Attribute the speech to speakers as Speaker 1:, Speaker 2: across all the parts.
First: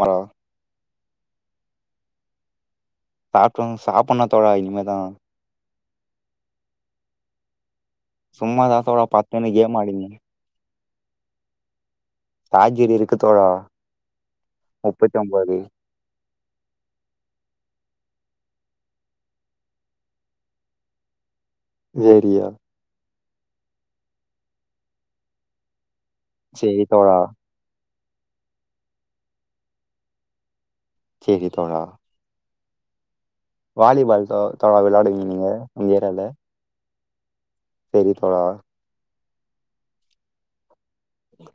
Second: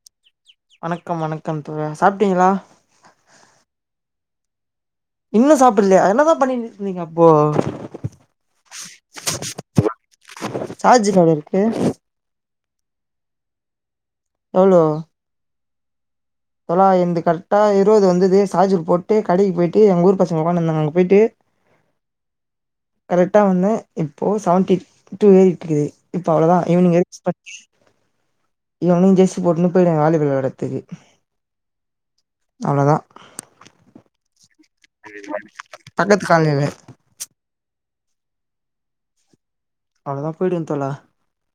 Speaker 1: Hello?
Speaker 2: வணக்கம் வணக்கம் தோழா சாப்ட்டீங்களா
Speaker 1: சாப்டனு சாப்ட்னு தோழா இனிமேதா
Speaker 2: இன்னு சாப்பில்லயா என்னதா பண்ணிட்டு இருந்தீங்க அப்போ
Speaker 1: சும்மாதா தோழா பத்துன்னு கேம் ஆடின்னு
Speaker 2: சாஜ் இன்னோ எவ்ளோ இருக்கு
Speaker 1: சாஜிரு இருக்கு தோழா
Speaker 2: எவ்ளோ
Speaker 1: முப்பத்தி ஒம்போது
Speaker 2: தோழா எந்து கரெட்டா இருவது வந்தது சார்ஜர் போட்டு கடைக்கு போயிட்டு எங்க ஊர் பசங்க உக்கானுந்தாங்க அங்க போயிட்டு
Speaker 1: வேரியா
Speaker 2: கரெக்டா வந்த இப்போ செவன்டி டூ ஏறிட்டுருக்குது இப்போ அவ்ளோதான்
Speaker 1: சேரி
Speaker 2: ஈவினிங்
Speaker 1: தோழா
Speaker 2: எக்ஸ்பட் ஈவினிங் ஜெர்சி போட்டுன்னு போயி வாலிபால் விளையாட தெரியு
Speaker 1: கேக்குது தோழா.
Speaker 2: அவ்ளதா.
Speaker 1: வாலிபால் தொ தொ வெளாடுவிங்க நீங்க இந்த
Speaker 2: பக்கத்து
Speaker 1: ஏரியால.
Speaker 2: காலனில
Speaker 1: செரி தோழா.
Speaker 2: அவளதா போயிடுவந் தோழா.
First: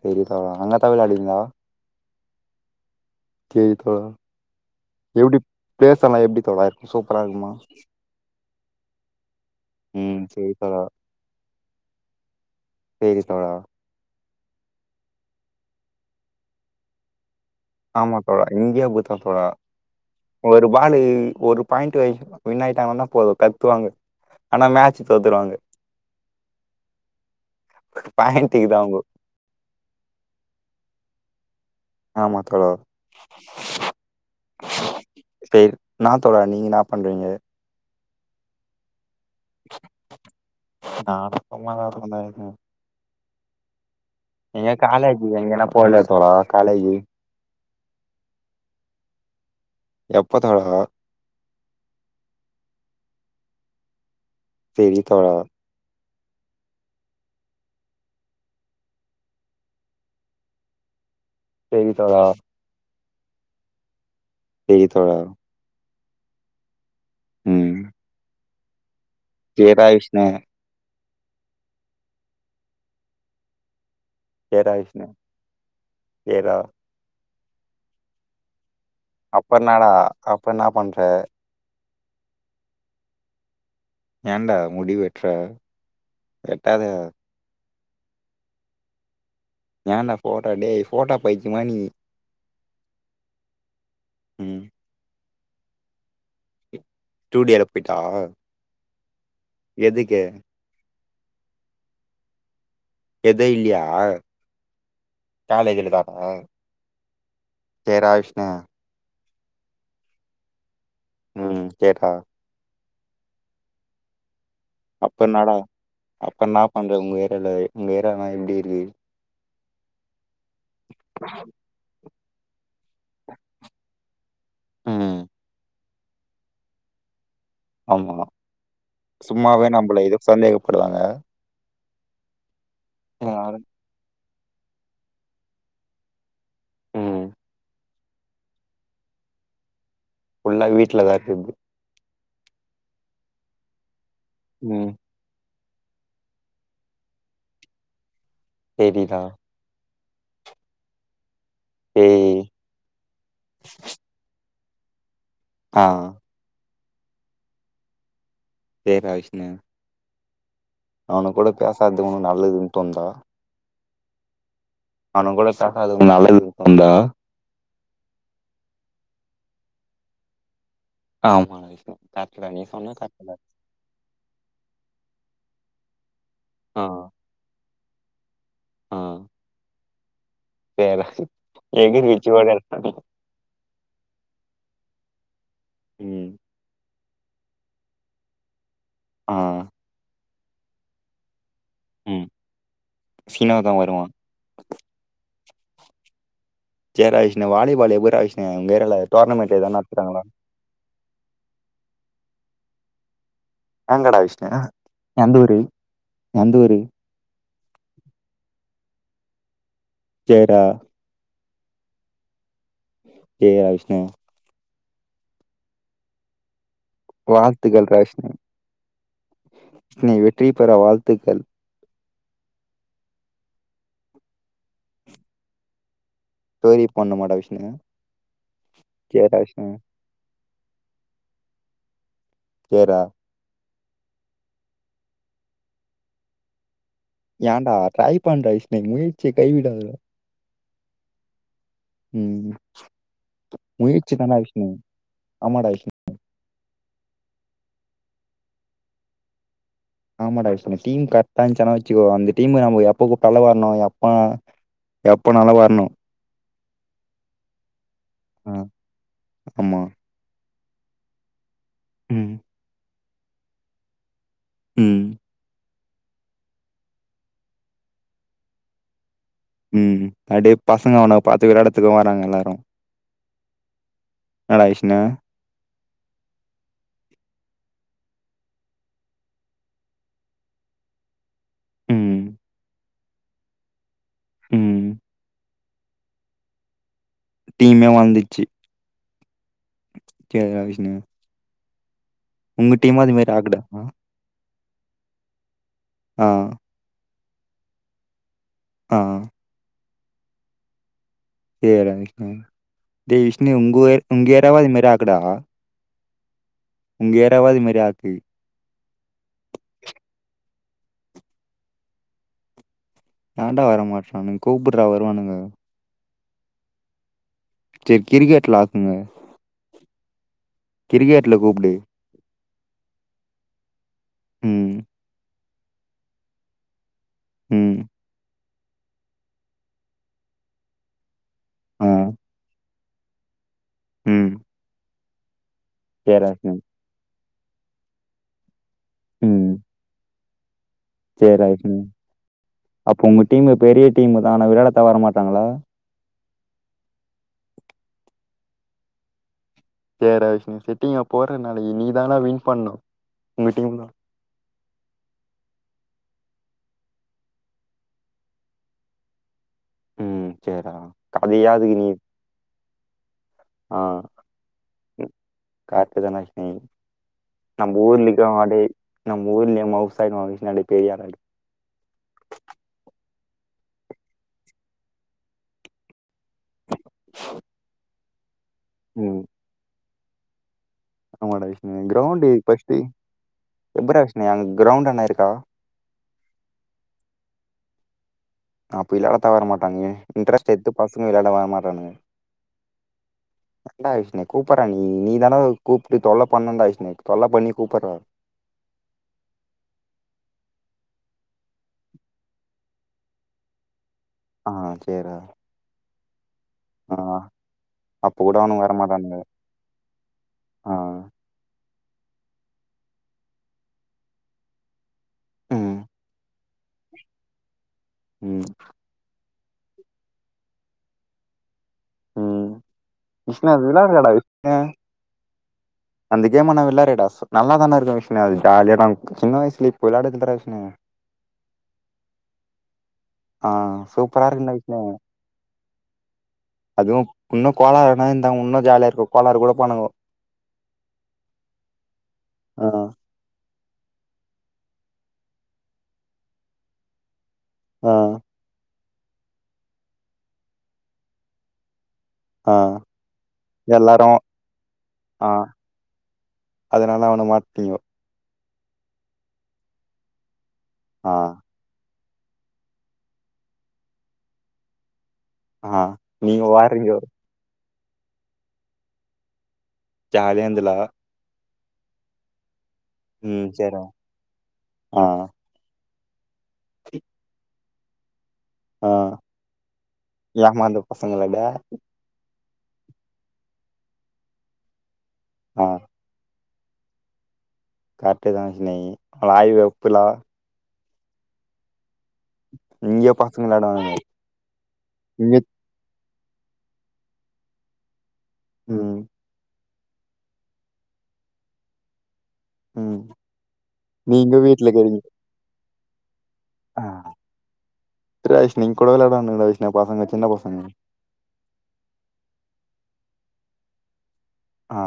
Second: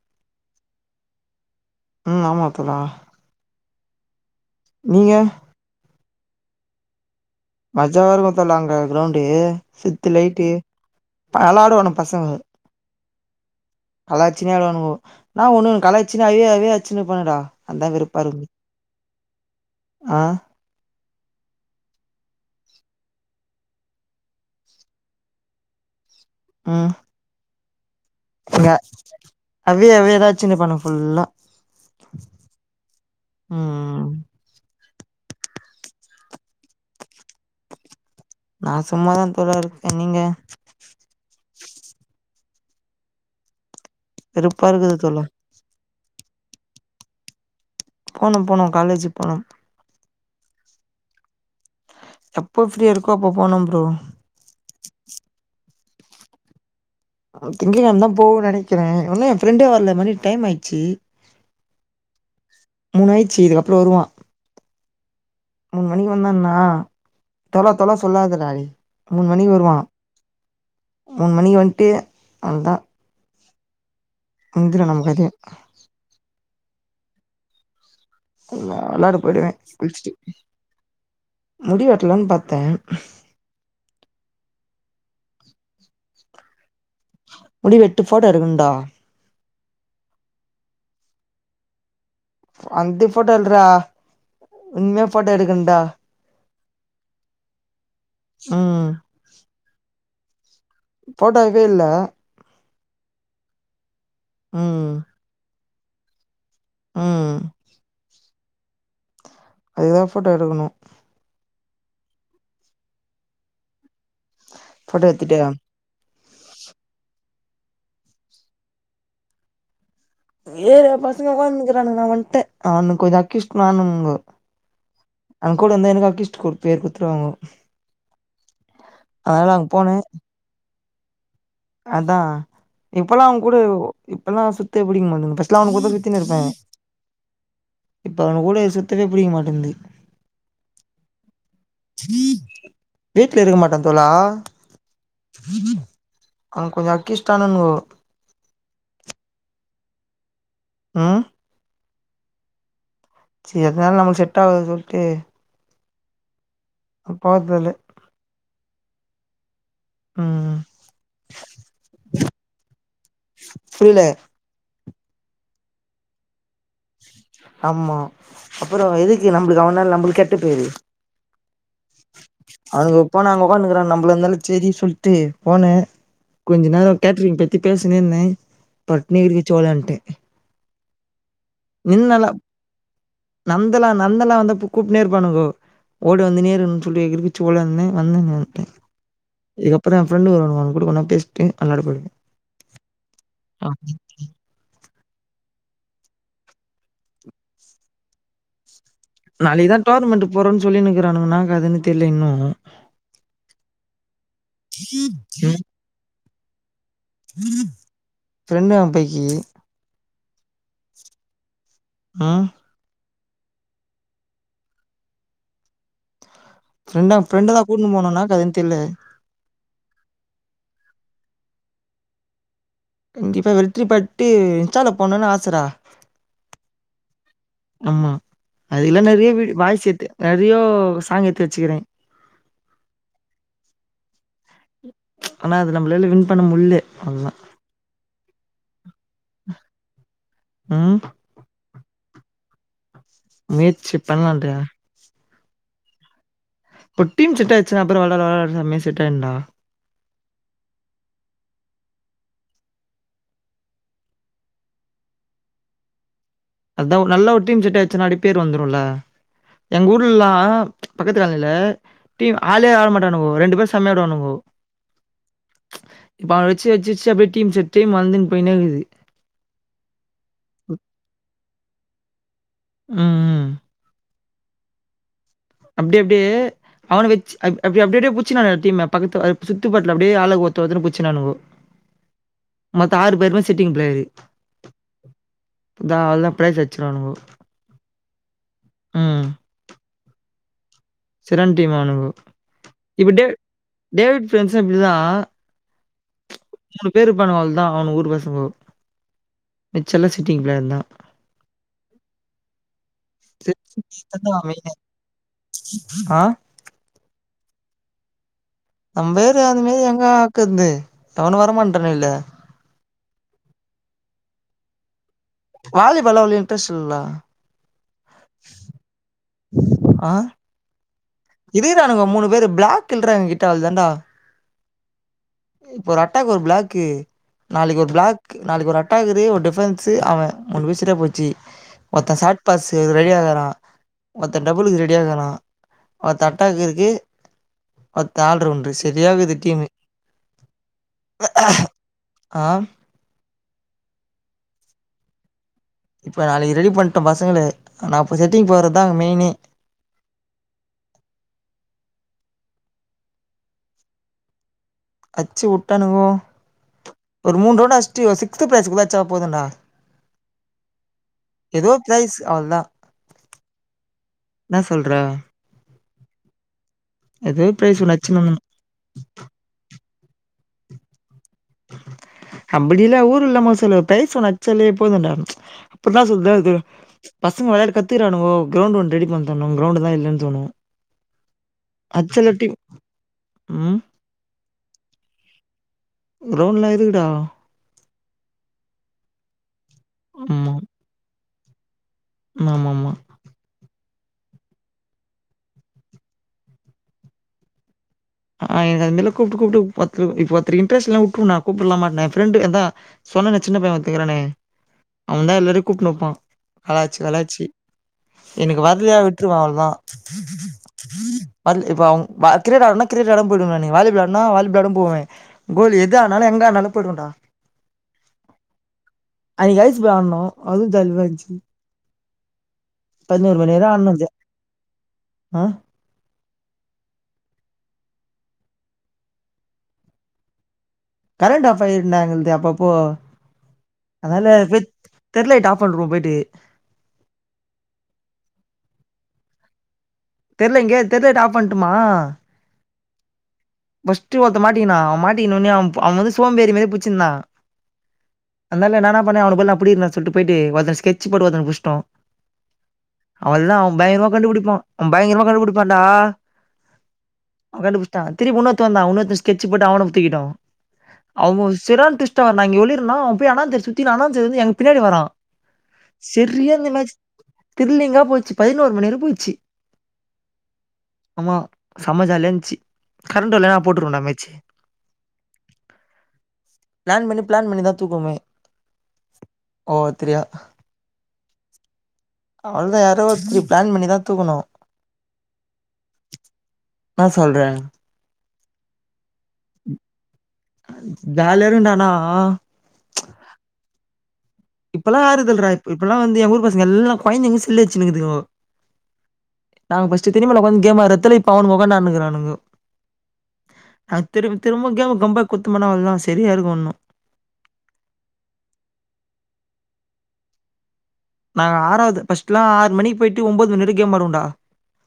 Speaker 1: செரி தோழா அங்கத்தா வெளாடுவிங்ளா?
Speaker 2: ம் ஆமா தோழா.
Speaker 1: கே தோழா.
Speaker 2: நீங்க
Speaker 1: எப்டி ப்ளேசல்லா எப்டி தோழா இருக்கு சூப்பரா இருக்மா?
Speaker 2: மஜாவா இருக்கு தோழா அங்க கிரௌண்டு சித்து
Speaker 1: ம்
Speaker 2: லைட்டு
Speaker 1: சேரி தோழா
Speaker 2: அளாடுவோ நம் பசங்க.
Speaker 1: கேக்குது தோழா.
Speaker 2: கலாச்சினே வெளாணுங்கோ நா ஒண்ணு கலாச்சினே அவியே அவியே அச்சுனுப்பாணுங்கடா.
Speaker 1: ஆமா தோழா இங்கியு அப்பித்தா தோழா.
Speaker 2: ஆ
Speaker 1: ஒ ரு பாலு ஒரு பாயிண்ட் வய் வின் ஆயிட்டாங்கன்னா போது கத்துவாங்க. ஆனா மேச்சு தோத்துருவாங்க.
Speaker 2: ம். த
Speaker 1: பாயிண்ட்டுக்குதா அவுங்கோ
Speaker 2: அவே அவே எதாச்சு நிப்பானுங் ஃபுல்லா.
Speaker 1: ஆமா தோழா.
Speaker 2: ம்
Speaker 1: செர் நா தோழா நீங்க இன்னா பண்றீங்க?
Speaker 2: நா சும்மாதாந் தோழா இருக்கே. நீங்க?
Speaker 1: நானு சும்மாதா இருப்ப டெய்லியு.
Speaker 2: வெறுப்பா
Speaker 1: எங்கியு
Speaker 2: இருக்குது தோழா
Speaker 1: காலேஜிகு எங்கனா போலயா தோழா காலேஜு?
Speaker 2: போணும் போணு காலேஜுக் போணும்.
Speaker 1: எப்ப தோழா?
Speaker 2: எப்பொ ஃப்ரீயாருக்கோ அப்போ போணும் ப்ரோ.
Speaker 1: செரி தோழா.
Speaker 2: அ அ திங்க கெழம‌ தா போவ நெனக்கிறே ஒன்னு எ ஃப்ரெண்டே வர்ல மணி டைம் ஆயிட்ச்சி.
Speaker 1: சேரி தோழா.
Speaker 2: மூனு ஆயிச்சி இதுக்கப்புற வருவா.
Speaker 1: செரி தோழா.
Speaker 2: மூன் மணிக்கு வந்தன்னா தோழா
Speaker 1: ம்
Speaker 2: தோழா சொல்லாதடா டே மூன் மணிக்கு வருவானா.
Speaker 1: சேர்டா விஷ்ணு
Speaker 2: மூன் மணிகு வந்ட்டு அவ்ள்த்தா.
Speaker 1: தேரா
Speaker 2: நம்ம
Speaker 1: விஷ்ணு
Speaker 2: கதையே
Speaker 1: தேரா.
Speaker 2: இல்ல வெளாடுப்
Speaker 1: அப்பர் இன்னாடா அப்ப என்னா பண்ற.
Speaker 2: முடி வெட்லான் பாத்தே
Speaker 1: ஏன்டா முடி வெட்ற வெட்டாத
Speaker 2: முடி வெட்டு ஃபோட்டோ எடுக்குன்டா
Speaker 1: ஏன்டா ஃபோட்டோ டேய் ஃபோட்டோ பைத்தியமா நீ
Speaker 2: அந்த ஃபோட்டோ இல்றா
Speaker 1: ம்
Speaker 2: இன் மேல் ஃபோட்டோ எடுக்குன்டா
Speaker 1: ஸ்டூடியோலப் போய்ட்டா
Speaker 2: ம்
Speaker 1: எதுக்கு
Speaker 2: போட்டோகஃபே இல்ல
Speaker 1: எதே இல்லியா
Speaker 2: ம் ம்
Speaker 1: காலேஜூல இதாதா
Speaker 2: ம்
Speaker 1: ஜெயரா விஷ்ணே
Speaker 2: அதுகுதா ஃபோட்டோ எடுகுணு
Speaker 1: ம் கேட்டா
Speaker 2: ஃபோட்டோ
Speaker 1: அப்ப
Speaker 2: எடுத்துட்டு
Speaker 1: இன்னடா அப்ப நா பண்ற உங்க ஏரியால உங்க ஏரியானா எப்டி இருகு
Speaker 2: ஏரியா பசங்க உக்கான்னுகிறானுங்க நா வன்ட்ட அவுனுக்கு கொஞ்ச அக்யூஸ்ட் நானும்ங்கோ
Speaker 1: ம்.
Speaker 2: அவுனுங் கூட இந்தா எனுகு அக்யூஸ்ட் குடுத் பேர் குத்துருவாங்கோ
Speaker 1: ஆமா சும்மாவே நம்ள இது சந்தேகப்படுவாங்க
Speaker 2: அதா இப்பலா அவுனுங்
Speaker 1: அதனால
Speaker 2: கூட இப்பலா சுத்த புடிக் மாட்டேங்து ஃபஸ்ட்லா அவுனுங் கூடத்தா சுத்தினிருப்பே
Speaker 1: ம்
Speaker 2: இப்ப அவனுங் கூட சுத்தவே பிடிக்க மாட்டேந்து
Speaker 1: ஃபுல்லா வீட்லதா இக்குது
Speaker 2: வீட்ல இருக்க மாட்டந் தோழா
Speaker 1: ம்
Speaker 2: [inaudible] அங் கொஞ்ச அக்கிஸ்ட்டானுன்கோ
Speaker 1: செரிதா
Speaker 2: ம்
Speaker 1: ஏய்
Speaker 2: சே அதனால நமக் செட்டாவாது சொல்ட்டு
Speaker 1: ஆ
Speaker 2: பாத்தாலே
Speaker 1: சேர்றா விஷ்ணு
Speaker 2: ம் ம்
Speaker 1: அவுனுங் கூட பேசாதது உனுக் நல்லதுன் தோண்தா
Speaker 2: புரில
Speaker 1: அவுனுங் கூட பேசாதது உனுக் நல்லதுன் தோண்தா
Speaker 2: ஆம்மா அப்புறோ எதுக்கு நம்ளுக்கு அவனால் நம்ளுக்கு கெட்டப் பேரு
Speaker 1: ஆமா விஷ்ணு கரெக்ட்டுடா நீ சொன்னது
Speaker 2: அவுனுங்க
Speaker 1: கரெக்ட்டுதா
Speaker 2: போனாங்க உக்கானுக்கிறானுங்க நம்ளா இந்தாலு செரி சொல்ட்டு போனே கொஞ்ச
Speaker 1: ஆ
Speaker 2: நேரோ கேட்டரிங் பத்திப் பேசினேந்தே பட்னு எகிறி குச்சி வொளான்ட்டே
Speaker 1: சேர்றா எகிறி குச்சி ஓடியான்டான்
Speaker 2: நந்தலா நந்தலா வந்தா பூ கூப்டுனே இருப்பானுங்கோ ஓடு
Speaker 1: ம்
Speaker 2: வந்துனேருக்குணுன்
Speaker 1: ஆ
Speaker 2: [unintelligible] ட்டு அன்னாட போய்டுவே
Speaker 1: ம் சீனு தா
Speaker 2: அ
Speaker 1: வருவா
Speaker 2: இ
Speaker 1: சேர்றா விஷ்ணு வாலிபால் எப்பர்றா விஷ்ணு உங்க ஏரியால டோர்னமெண்ட் எதா
Speaker 2: நாளைக்குதா
Speaker 1: நடத்துறாங்களா
Speaker 2: டோர்னமெண்ட்டு போறோன் சொல்லினுகிறானுங்க இன்னா கதனு தெர்ல இன்னு
Speaker 1: ஏங்கடா விஷ்ணு எந்தூரு எந்தூரு
Speaker 2: ஃபிரெண்டு அம்பகி
Speaker 1: சேர்டா
Speaker 2: ஆ
Speaker 1: கேகுதா விஷ்ணு
Speaker 2: ப்ரெண்டா ப்ரெண்ட தா கூட்னு
Speaker 1: வாழ்த்துக்கள்டா
Speaker 2: போனுன்னாக்கத தெர்ல
Speaker 1: நீ வெற்றி பெற வாழ்த்துக்கள்
Speaker 2: கண்டிப்பா வெற்றி பட்டு இன்ஸ்டால போட்னுன்னு ஆச டா
Speaker 1: டோரி போண்ணமாட்டா விஷ்ணு
Speaker 2: ஆமா அதுல்லாம
Speaker 1: ஜெயரா
Speaker 2: ரீவீடி
Speaker 1: விஷ்ணு
Speaker 2: பாய்சு எத்து நெறயோ சாங் எத்து வச்சுக்கிறே
Speaker 1: சேர்ரா
Speaker 2: ஆனா அது நம்மளால்ல வின் பண்ண முல்லே அவ்ளோதா
Speaker 1: யான்டா ட்ரை பண்ணறா விஷ்ணு முயற்சிய கை விடாத
Speaker 2: ஹா
Speaker 1: ம் முயற்சி பண்ணாதீங்க ஆமாடா விஷ்ணு
Speaker 2: ப்ப டீம் செட்டாயிச்சுனா அப்புறோ வெள்ளாரா வெளாரா செம்யா செட்டாயிடுண்டா
Speaker 1: ஆமா டா விஷ்ணு டீம் கர்ட்டா இருந்துச்சானா வச்சுக்கோ அந்த டீமு நம் எப்போ கூப்பிட்டாலு வர்ணு எப்பானா எப்பனாலு வர்ணும்
Speaker 2: அத்த ஒரு நல்ல ஒரு டீம் செட்டாய்ச்சுனா அப்டி பேர்
Speaker 1: ஆ
Speaker 2: வந்துருல்ல
Speaker 1: ஆமா
Speaker 2: எங்க ஊர் புல்லா பக்கத்து கடையில
Speaker 1: ம்
Speaker 2: டீம் ஆளே ஆட மாட்டானுவோ ரெண்டு பேரு செம்யா ஆடுவானுங்கோ
Speaker 1: ம்
Speaker 2: இப்போ அவ வெச்சு வெச்சு அப்டியே டீம் செட் வந்துன்னு போயின்னேகிது
Speaker 1: ம் அப்டியே பசங்க அவன பாத்துக்குற எடத்துக்கு வராங்க எல்லாரு
Speaker 2: ம்
Speaker 1: ன்னாடா விஷ்ணு
Speaker 2: அப்டி அப்டியே அவனை வெச்சி அப் அப்டிஅப்டியே புச்சுனானுங்கட டீமே பக்கத்து சுத்து பட்டுல அப்டியே ஆளு ஓத்து ஓத்துன்னு புச்சிநானுவோ
Speaker 1: ம்
Speaker 2: மொத்த ஆறு பேருமே சிட்டிங் பிளேயரு
Speaker 1: ம்
Speaker 2: தா அவ்ள்தா பிரைஸ் அடிச்சிருவானுவோ
Speaker 1: வந்திச்சி கேள்ரா விஷ்ணு
Speaker 2: செற்றான் டீம் அவனுங்கோ
Speaker 1: உங்க டீமும்
Speaker 2: இப்போ
Speaker 1: அது மாரி
Speaker 2: டேவி
Speaker 1: ஆக்குதா?
Speaker 2: டேவிட் ஃப்ரெண்ட்ஸு இப்டி தா
Speaker 1: அ
Speaker 2: மூணு பேருப்பாணுங்க அவ்ள்தா அவனு ஊர் பசங்கோ
Speaker 1: ஆஹ்
Speaker 2: ச்செல்லா சிட்டிங் பிளேயர் தா
Speaker 1: தெரியாது ரா விஷ்ணு டே விஷ்ணு உங் ஊர உங்கயேரியாவாது இந்மாரி ஆக்குடா
Speaker 2: ஆ
Speaker 1: உங்க யேறியாவாது இந்மாரி ஆக்கு
Speaker 2: நம்பேறியா அதுமாரி எங்க ஆக்குற்து எவனு வரமாட்டான்றாங்கலே
Speaker 1: எவன்டா வர மாற்றான்னுங்க கூப்புட்றா வருவானுங்க
Speaker 2: வாலிபால்லா அவ்ளோ இன்ட்ரஸ்ட் இல்லல
Speaker 1: சேரி கிரிக்கெட்ல ஆக்குங்க
Speaker 2: ஆ
Speaker 1: கிரிகெட்ல
Speaker 2: இருக்கரானுங்கோ மூணு பேரு பிளாக்கில்றா எங்கிட்ட அவ்ள்தாண்டா
Speaker 1: ம்,
Speaker 2: இப்போ ஒரு அட்டாக்கு ஒரு பிளாக்கு
Speaker 1: ம்,
Speaker 2: நாளைக்கு ஒரு பிளாக் நாளைக்கு ஒரு அட்டாக்குது ஒரு டிபரன்ஸு அவ மூணு பீசிட்டே போச்சு
Speaker 1: ஆ,
Speaker 2: ஒத்த ஷாட் பாஸ் ரெடியாகிறா
Speaker 1: ம்.
Speaker 2: ஒர்த்த டபுலுக்கு ரெடியாகிறா
Speaker 1: சரிடா
Speaker 2: ஒர்த்த
Speaker 1: விஷ்ணு.
Speaker 2: அட்டாக்குக்கு ஒர்த்த ஆல் ரவுண்டு செரியாகிது டீமு
Speaker 1: சேர் ரைட்டு
Speaker 2: ஆ
Speaker 1: அப்ப உங்க டீமு பெரிய டீமுதா ஆனா விளையாடத்தா வரமாட்டாங்கள்ள
Speaker 2: இப்ப நாளைக்கு ரெடி பண்ட்டோ பசங்கள நா இப்ப செட்டிங் போட்றதுதா மெயினே
Speaker 1: சேர்ரா விஷ்ணு செட்டிங்க போர நாளிக்கி நீ தானா வின் பண்ணு உங்க டீம்தா
Speaker 2: அச்சு வுட்டானுகோ ஒரு மூண் ரௌன்ட் அச்ட்டு சிக்ஸ்த் பேஸ்க்கு வச்சா போதுன்னா
Speaker 1: உம் சேர்ரா கதையாதுக்கு நீர்
Speaker 2: அவ்ள்தா ன்னா சொல்ற
Speaker 1: காத்துக நஷ்மி
Speaker 2: ஏதோ
Speaker 1: நம்ப
Speaker 2: ப்ரைஸ் ஒன்று
Speaker 1: ஊர்
Speaker 2: அடிச்சுன்னு
Speaker 1: இன்னிக்கு
Speaker 2: வந்துடணும்
Speaker 1: ஆடே நம் ஊர்லே மவுசா [unintelligible] பெரிய [unintelligible]
Speaker 2: அம்படில ஊர் இல்லாமோ சொல்லு ப்ரைஸ் ஒன்னு அச்சாலே போதுண்டாம் இப்டிதா சொல் க து பசங்க விளையாட்டு கத்துக்கிறானுவோ கவுண்ட் ஒன் ரெடி பண்ணி தர்ணு க்ரவுண்ட் தா இல்லன் தோணு
Speaker 1: ஆமாடா விஷ்ணு க்ரவுண்ட் ஏ பஷ்ட்டே
Speaker 2: ம்.
Speaker 1: எப்பறா அஷ்னியாவு க்ரவுண்ட் அன்ன இருக்கா
Speaker 2: க்ரவுண்லா இருக்குடா
Speaker 1: அப்பில்லா தவற மாட்டாங்குய இன்டரெஸ்ட் எத்து பசங்க விளையாடவா மாட்டானுங்க
Speaker 2: மாமாமா
Speaker 1: ண்டா விஷ்ணே கூப்பறா நீ நீ தானவ் கூப்ட்டு தொல்ல பண்ணுன்டா விஷ்ணே கொல்ல பண்ணி கூப்புற
Speaker 2: ஆ எனக் அதுமேல கூப்ட்டு கூப்ட்டுவ் பத்து இப்ப த்ரி இன்ட்ரெஸ் இல்லா உப்பு நா கூப்புலாமா நே ஃப்ரெண்டு அதா சொன்னன சின்ன வத்துகுறானே
Speaker 1: ஆ சேர்றா.
Speaker 2: அவன்தா எல்லாரையு கூப்ட்னு வப்பா
Speaker 1: ஆ
Speaker 2: ஹளாச்சி வளாச்சி
Speaker 1: அப்ப கூட
Speaker 2: எனக்கு
Speaker 1: அவனுங்க
Speaker 2: வர்லையா
Speaker 1: வரமாட்டானுங்க.
Speaker 2: விட்ருவா அவ்ளதா
Speaker 1: ஆ.
Speaker 2: வர்ல் இப் அவுங் வாக்ரே ராரனக் க்ரிக்கெட் ளாட போய்டுவ நீ வாலிபால்னா வாலிப்லாடு போவே கோலி
Speaker 1: ம்.
Speaker 2: எது ஆனாலு எங்க ஆனாலு போய்டுவன்டா
Speaker 1: ம்
Speaker 2: அய்க் ஐஸ் வான்னோ அறு தல்வாச்சி
Speaker 1: ம் விஷ்ணு
Speaker 2: வர ஆடுனோம் ஜா
Speaker 1: விளாதுகாடா விட்ட
Speaker 2: ஆ
Speaker 1: அந்த கேம நா விளாருடாஸ் நல்லாதான்டா இருக்கு விஷ்னு அது ஜாலியாக்கொங் சின்ன வயசுலே இப் விளையாட தின்ற விஷ்னு
Speaker 2: கரண்ட் ஆஃப் ஆயிட்னா எங்கள்து அப்பப்போ
Speaker 1: ஆ சூப்பரா
Speaker 2: அதால
Speaker 1: இருக்குண்டா
Speaker 2: ஃபித்
Speaker 1: விஷ்ணு
Speaker 2: தெர்லைட் ஆஃப் பண்றுவோ போய்ட்டு
Speaker 1: அதுவு இன்னு கோலாறுனா இந்தா உன்னு ஜாலியா இருக்கு கோலாற் கூட போனாங்கோ
Speaker 2: தெர்ல இங்க்யே தெர் லைட் ஆஃப் பண்ட்டுமா
Speaker 1: அஆ
Speaker 2: ஃபஸ்ட்டு ஒருத்த மாட்டிக்கினா அவ் மாட்டிக்கின்னொனே அவ்ம் ப அவ வந்து சோம்பேறி மேறி புச்சுந்தா
Speaker 1: ஆ
Speaker 2: அன்னால நானா பன்ன அவனு பதிலா போய் நா புடீற்னா சொல்ட்டு போய்ட்டே ஒருத்தன் ஸ்கெச் போட்டு ஒருத்தன புஷ்டோ
Speaker 1: ஆ
Speaker 2: அவல்லா அவ்
Speaker 1: எல்லாரு
Speaker 2: பயங்கரமா கண்டுபுடிப்போ பயங்கரமா கண்டுபுடிப்பான்டா
Speaker 1: அதனால்னா அவன மாட்டிங்கோ
Speaker 2: த திருப் உன்னொத்த வந்தா உன்னோத்த ஸ்கெட்சு போட்டு அவன தூக்கிட்டோ
Speaker 1: ஆ
Speaker 2: அவு ஸ் செரான் திஷ்ட்டா வரண்டா இங்கே ஒளிருனா போய் அனாந்தர் சுத்தினா அனாந்துருந்து எங் பின்னாடியே வரா
Speaker 1: ஆ நீங்க
Speaker 2: செரியா இந்த மேச்சு
Speaker 1: வாரீங்கோ
Speaker 2: திர்லிங்கா போச்சு பதினோரு மணி வர போச்சி
Speaker 1: ஜாலியாந்துல்லா
Speaker 2: ஆமா சமஜாலியாஞ்ச்சி கரண்ட்
Speaker 1: ம்
Speaker 2: வல்லனா
Speaker 1: சேர்ரா
Speaker 2: போட்டுடுவோன்டா மேச்சு
Speaker 1: ஆ
Speaker 2: ப்ளான் பண்ணி ப்ளான் பண்ணிதா தூக்குவோமே ஒவ்வொத்திரியா
Speaker 1: ஆமா அந்த பசங்களட
Speaker 2: அவ்ள்தா யாரோ ஒர்த்தி ப்ளான் பண்ணிதா தூக்கணு
Speaker 1: ஆ
Speaker 2: ன்னா சொல்ற
Speaker 1: கர்ட்தானே விஷ்ணேய் ஆய்வெ உப்புலா
Speaker 2: ஜாலியாருக்குண்டா ஆனா
Speaker 1: இங்க்யே பாத்துங்ளடா
Speaker 2: இப்பல்லா ஆறுதல்ற இப்பல்லா வந்து என் ஊர் பசங்க எல்லா கொய்ந்தங்களு செல்லு வெச்சினுக்கிதுவோ
Speaker 1: ம்
Speaker 2: நாங் பஸ்ட்டு திரிமலா வந்த் கேமா ரத்துல இப்ப அவனு ஒக்கான்டு ஆடுன்னுக்கிறானுங்கோ
Speaker 1: ம்
Speaker 2: அ
Speaker 1: நீங்க
Speaker 2: திரும்
Speaker 1: வீட்ல
Speaker 2: திரும்ப கேமு கம்பேக் குட்த்தமனா அவள் தா செரியா இருக்கு உன்னு
Speaker 1: சுரேஷ் நீங் கூட வெளையாட வேனா வைஷ்ணு பசங்க சின்ன பசங்க
Speaker 2: நாங்க ஆறாவது ஃபஸ்ட் லா ஆறு மணிக்கு போய்ட்டு ஒம்போது மணி வரை கேம் ஆடுவோண்டா
Speaker 1: ஆ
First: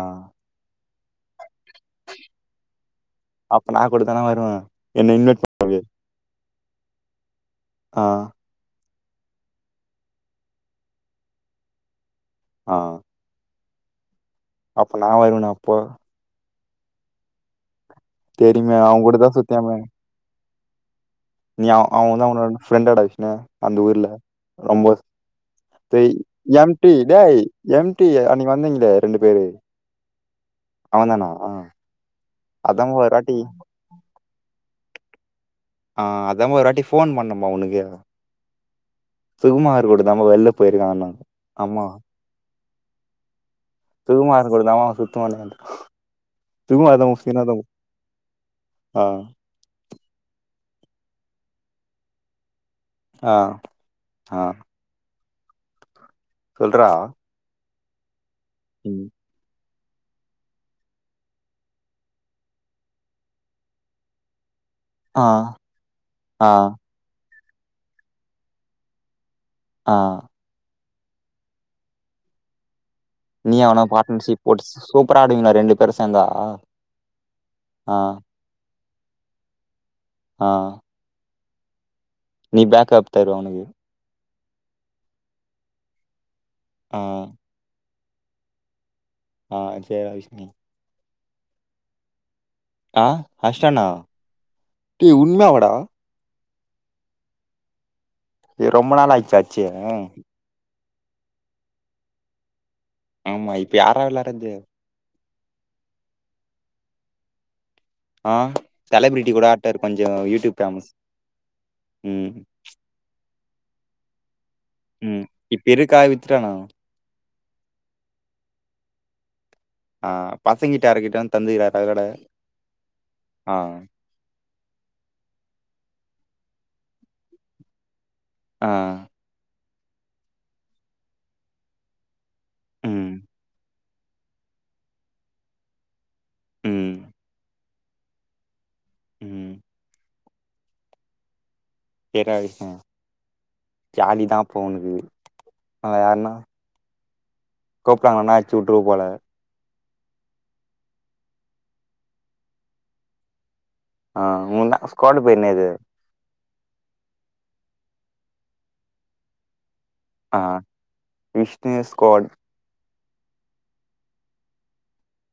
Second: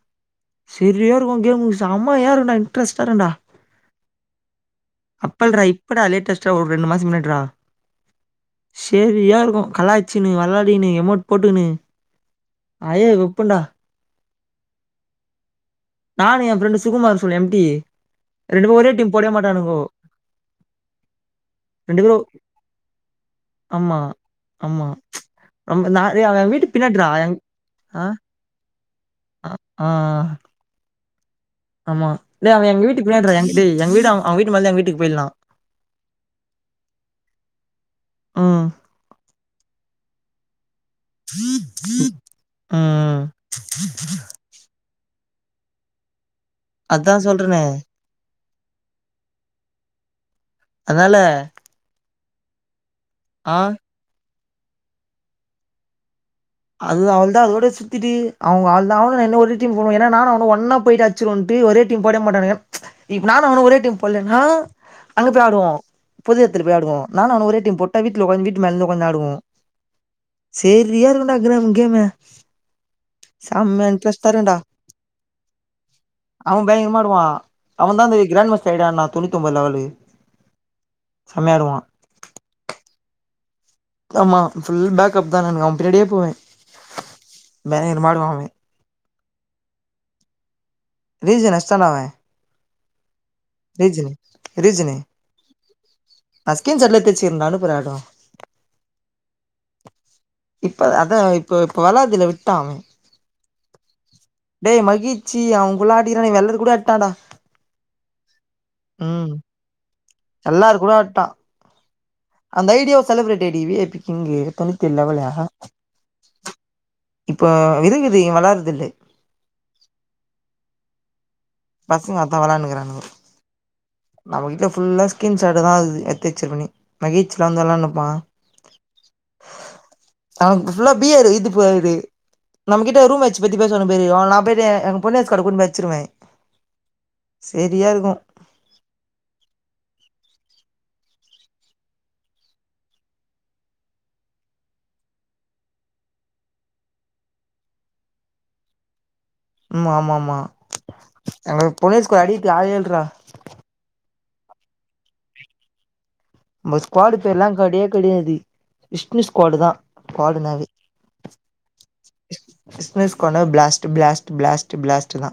Speaker 2: செரிய இருக்கு கேமு செம்மய இருக்குண்டா இன்ரெஸ்டா இருக்குண்டா
Speaker 1: அப்ப நா குடுத்தனா
Speaker 2: அப்பல்ரா இப்படா லேட்டஸ்ட்டா ஒரு ரெண்டு மாசோ முன்னாட்றா
Speaker 1: ஆ
Speaker 2: செரியாருக்கு கலாயச்சினு வெளாடினு எமோட் போட்டுகினு
Speaker 1: ஆ
Speaker 2: ஆயே உப்புண்டா
Speaker 1: அப்ப நா வருவனா அப்போ
Speaker 2: நானு எ ஃப்ரெண்டு் சுகுமார் சொல்லு எம்டி
Speaker 1: தெரியுமே
Speaker 2: ரெண்டுமே ஒரே
Speaker 1: அவன்
Speaker 2: டீம்
Speaker 1: கூட
Speaker 2: போடவே
Speaker 1: தான் சுத்தியாமே
Speaker 2: மாட்டானுங்கோ
Speaker 1: நீ அ
Speaker 2: ரெண்டு
Speaker 1: அவ
Speaker 2: பேரு
Speaker 1: தா ஒன்னோட ஃப்ரெண்டாட விஷ்ணு அந்த
Speaker 2: ஆமா
Speaker 1: ஊர்ல
Speaker 2: ஆமா
Speaker 1: ரொம்ப
Speaker 2: ரொம்ப நா
Speaker 1: பேய்
Speaker 2: டேய் அவ எங்க வீட்டு
Speaker 1: எம்டி
Speaker 2: பின்னாடிடா எங்
Speaker 1: டேய்
Speaker 2: ஆ
Speaker 1: எம்டி அன்னிக்கு வந்தீங்ளே ரெண்டு பேரு
Speaker 2: ஆ ஆ
Speaker 1: அவ தானா அவ
Speaker 2: ஆமா இல்ல அவ எங்க வீட்டுக் பின்னாடி ரா எங் டே எங்க வீடு அவ அவ வீட்டு முன்னாடி தா எங்க வீட்டுக்கு போயில்லா
Speaker 1: ஆ அதா ஒரு வாட்டி ஃபோன் பண்ணம்பா உனக்கு
Speaker 2: ம்
Speaker 1: சுகுமாரோட தா பா வெள்ள போய்ருக்கானா ஆமா
Speaker 2: ம்
Speaker 1: சுகுமார் கூட தா மா அவ சுத்துவானது சுகுமார்
Speaker 2: அதா
Speaker 1: தாவு சீனா தாவு
Speaker 2: சொல்றனே
Speaker 1: ஆ
Speaker 2: அதனால
Speaker 1: ஆ ஆ சொல்றா.
Speaker 2: அது அவள்தா அதோட சுத்திட்டு அவுங்க அவள் தா
Speaker 1: ம்.
Speaker 2: அவனு என்ன ஒரு டீம் போனு ஏனா நானு அவனு ஒன்னா போயிட்டு அட்ச்சிருவோன்ட்டு ஒரே டீம் போடவே மாட்டானுங்க இப்ப நானு அவனு ஒரே டீம் போல்லனா
Speaker 1: ஆ
Speaker 2: அங்க போய் ஆடுவோ பொது
Speaker 1: ஆ
Speaker 2: எடத்துல போய் ஆடுவோ நானு அவனு ஒரே டீம் போட்ட வீட்ல ஒக்காந்து வீட்டு மேல தா ஒக்காந்தாடுவோ
Speaker 1: ஆ
Speaker 2: செர்ரியாருக்குடா கிராம் கேமு
Speaker 1: நீ அவனு
Speaker 2: செம்ம
Speaker 1: பார்ட்னர்ஷிப்
Speaker 2: இன்ரஸ்டாருக்குடா
Speaker 1: போட்டு சூப்பரா ஆடுவீங்களா ரெண்டு பேரும் சேந்தா
Speaker 2: அவ பயங்கரமா ஆடுவா
Speaker 1: ஆ
Speaker 2: அவன் தா இந்த கிராண் மஸ்டர்ட ஆட்னா தொண்ணூத்தொம்பது லெவலு
Speaker 1: ஆ
Speaker 2: செம்மையாடுவா
Speaker 1: நீ பேக் அப் தருவ அவனக்கு
Speaker 2: ஆமா ஃபுல் பேக்அப் தா நானு அவ பின்னாடியே போவ
Speaker 1: ஆ
Speaker 2: பயங்கரமா ஆடுவா அவெ
Speaker 1: ஆ செர்ரா விஷ்னி
Speaker 2: ரீஜன் அஸ்டான்டா அவெ
Speaker 1: ஆ அஸ்டான்னா
Speaker 2: ரீஜனு
Speaker 1: டேய் உண்மையா வாடா
Speaker 2: நா ஸ்கீன் சாட்ல எத்து வச்சிகிரன்டா அனுப்புற அது
Speaker 1: இது ரொம்ப நாள் ஆயிச்சா அச்சீ
Speaker 2: இப்ப அதா இப்ப இப்ப வெலார்தில்ல விட்டா அவெ
Speaker 1: ஆமா இப்ப யாரா வெளாறது
Speaker 2: டே மகிழ்சி அவ குள்ளா அடிக்கிறாடா இவெ வெள்ளது கூட அட்டான்டா
Speaker 1: ஆ செலபிரிட்டி கூட ஆட்டாரு கொஞ்ச யூடியூப்
Speaker 2: எல்லாரு
Speaker 1: ஃபேமஸ்
Speaker 2: கூட ஆடிட்டா
Speaker 1: ம்
Speaker 2: அந்த ஐடியாவ செலப்ரேட் டேடிவி வி ஐ பி கிங்கு தனித்து
Speaker 1: ம்
Speaker 2: லெவலா
Speaker 1: இப்ப இருக்கா வித்துட்டானா
Speaker 2: இப்போ இருக்குது இவ வெளாறதில்லே
Speaker 1: ஆ பசங்கிட்டா யாருக்கிட்ட தந்துகிறாரு
Speaker 2: பசங்க அத்தா வெளான்னு இக்கிறானூங்கோ
Speaker 1: ஆ
Speaker 2: நம்மகிட்ட ஃபுல்லா ஸ்கிரீன்ஷாட் தா இருக்குது எடுத்து வைச்சிருப்பனே பீச் ல வந்து விளயாண்டுன்ருப்பா
Speaker 1: ஆ
Speaker 2: நமக்கு ஃபுல்லா பியர் [unintelligible] நம்ம கிட்ட
Speaker 1: ம்
Speaker 2: ரூம் மேட்ஸ் பத்தி பேசுவன்னு [unintelligible] நா போயிட்டு பொனேஸ்கூர் கார்டன் கூட்டு போயிட்டு வச்சிருவ
Speaker 1: ம்
Speaker 2: செரியா இருக்கும்
Speaker 1: ம் சேர்ரா விஷ்னு ஜாலி தா அப்ப உனக்கு அத யாருனா கூப்டறாங்கன்னா அச்சு விட்ருவ போல
Speaker 2: ம் ஆமா ஆமா எங்களுக்கு பொனேஸ்கூர் அடிக்கதுக்கு ஆளே இல்றா
Speaker 1: ஆ உங்க தா ஸ்குவர்ட் பெரு என்னது
Speaker 2: நம்ம ஸ்குவாடு பெருல்லா கெடையே கெடையாது விஷ்ணு ஸ்குவாடு தா
Speaker 1: ஆ
Speaker 2: ஸ்குவாடுனாவே
Speaker 1: விஷ்ணு ஸ்குவாடு
Speaker 2: விஷ்ணு ஸ்குவாடுன்னா பிளாஸ்ட் பிளாஸ்ட் பிளாஸ்ட் பிளாஸ்ட் தா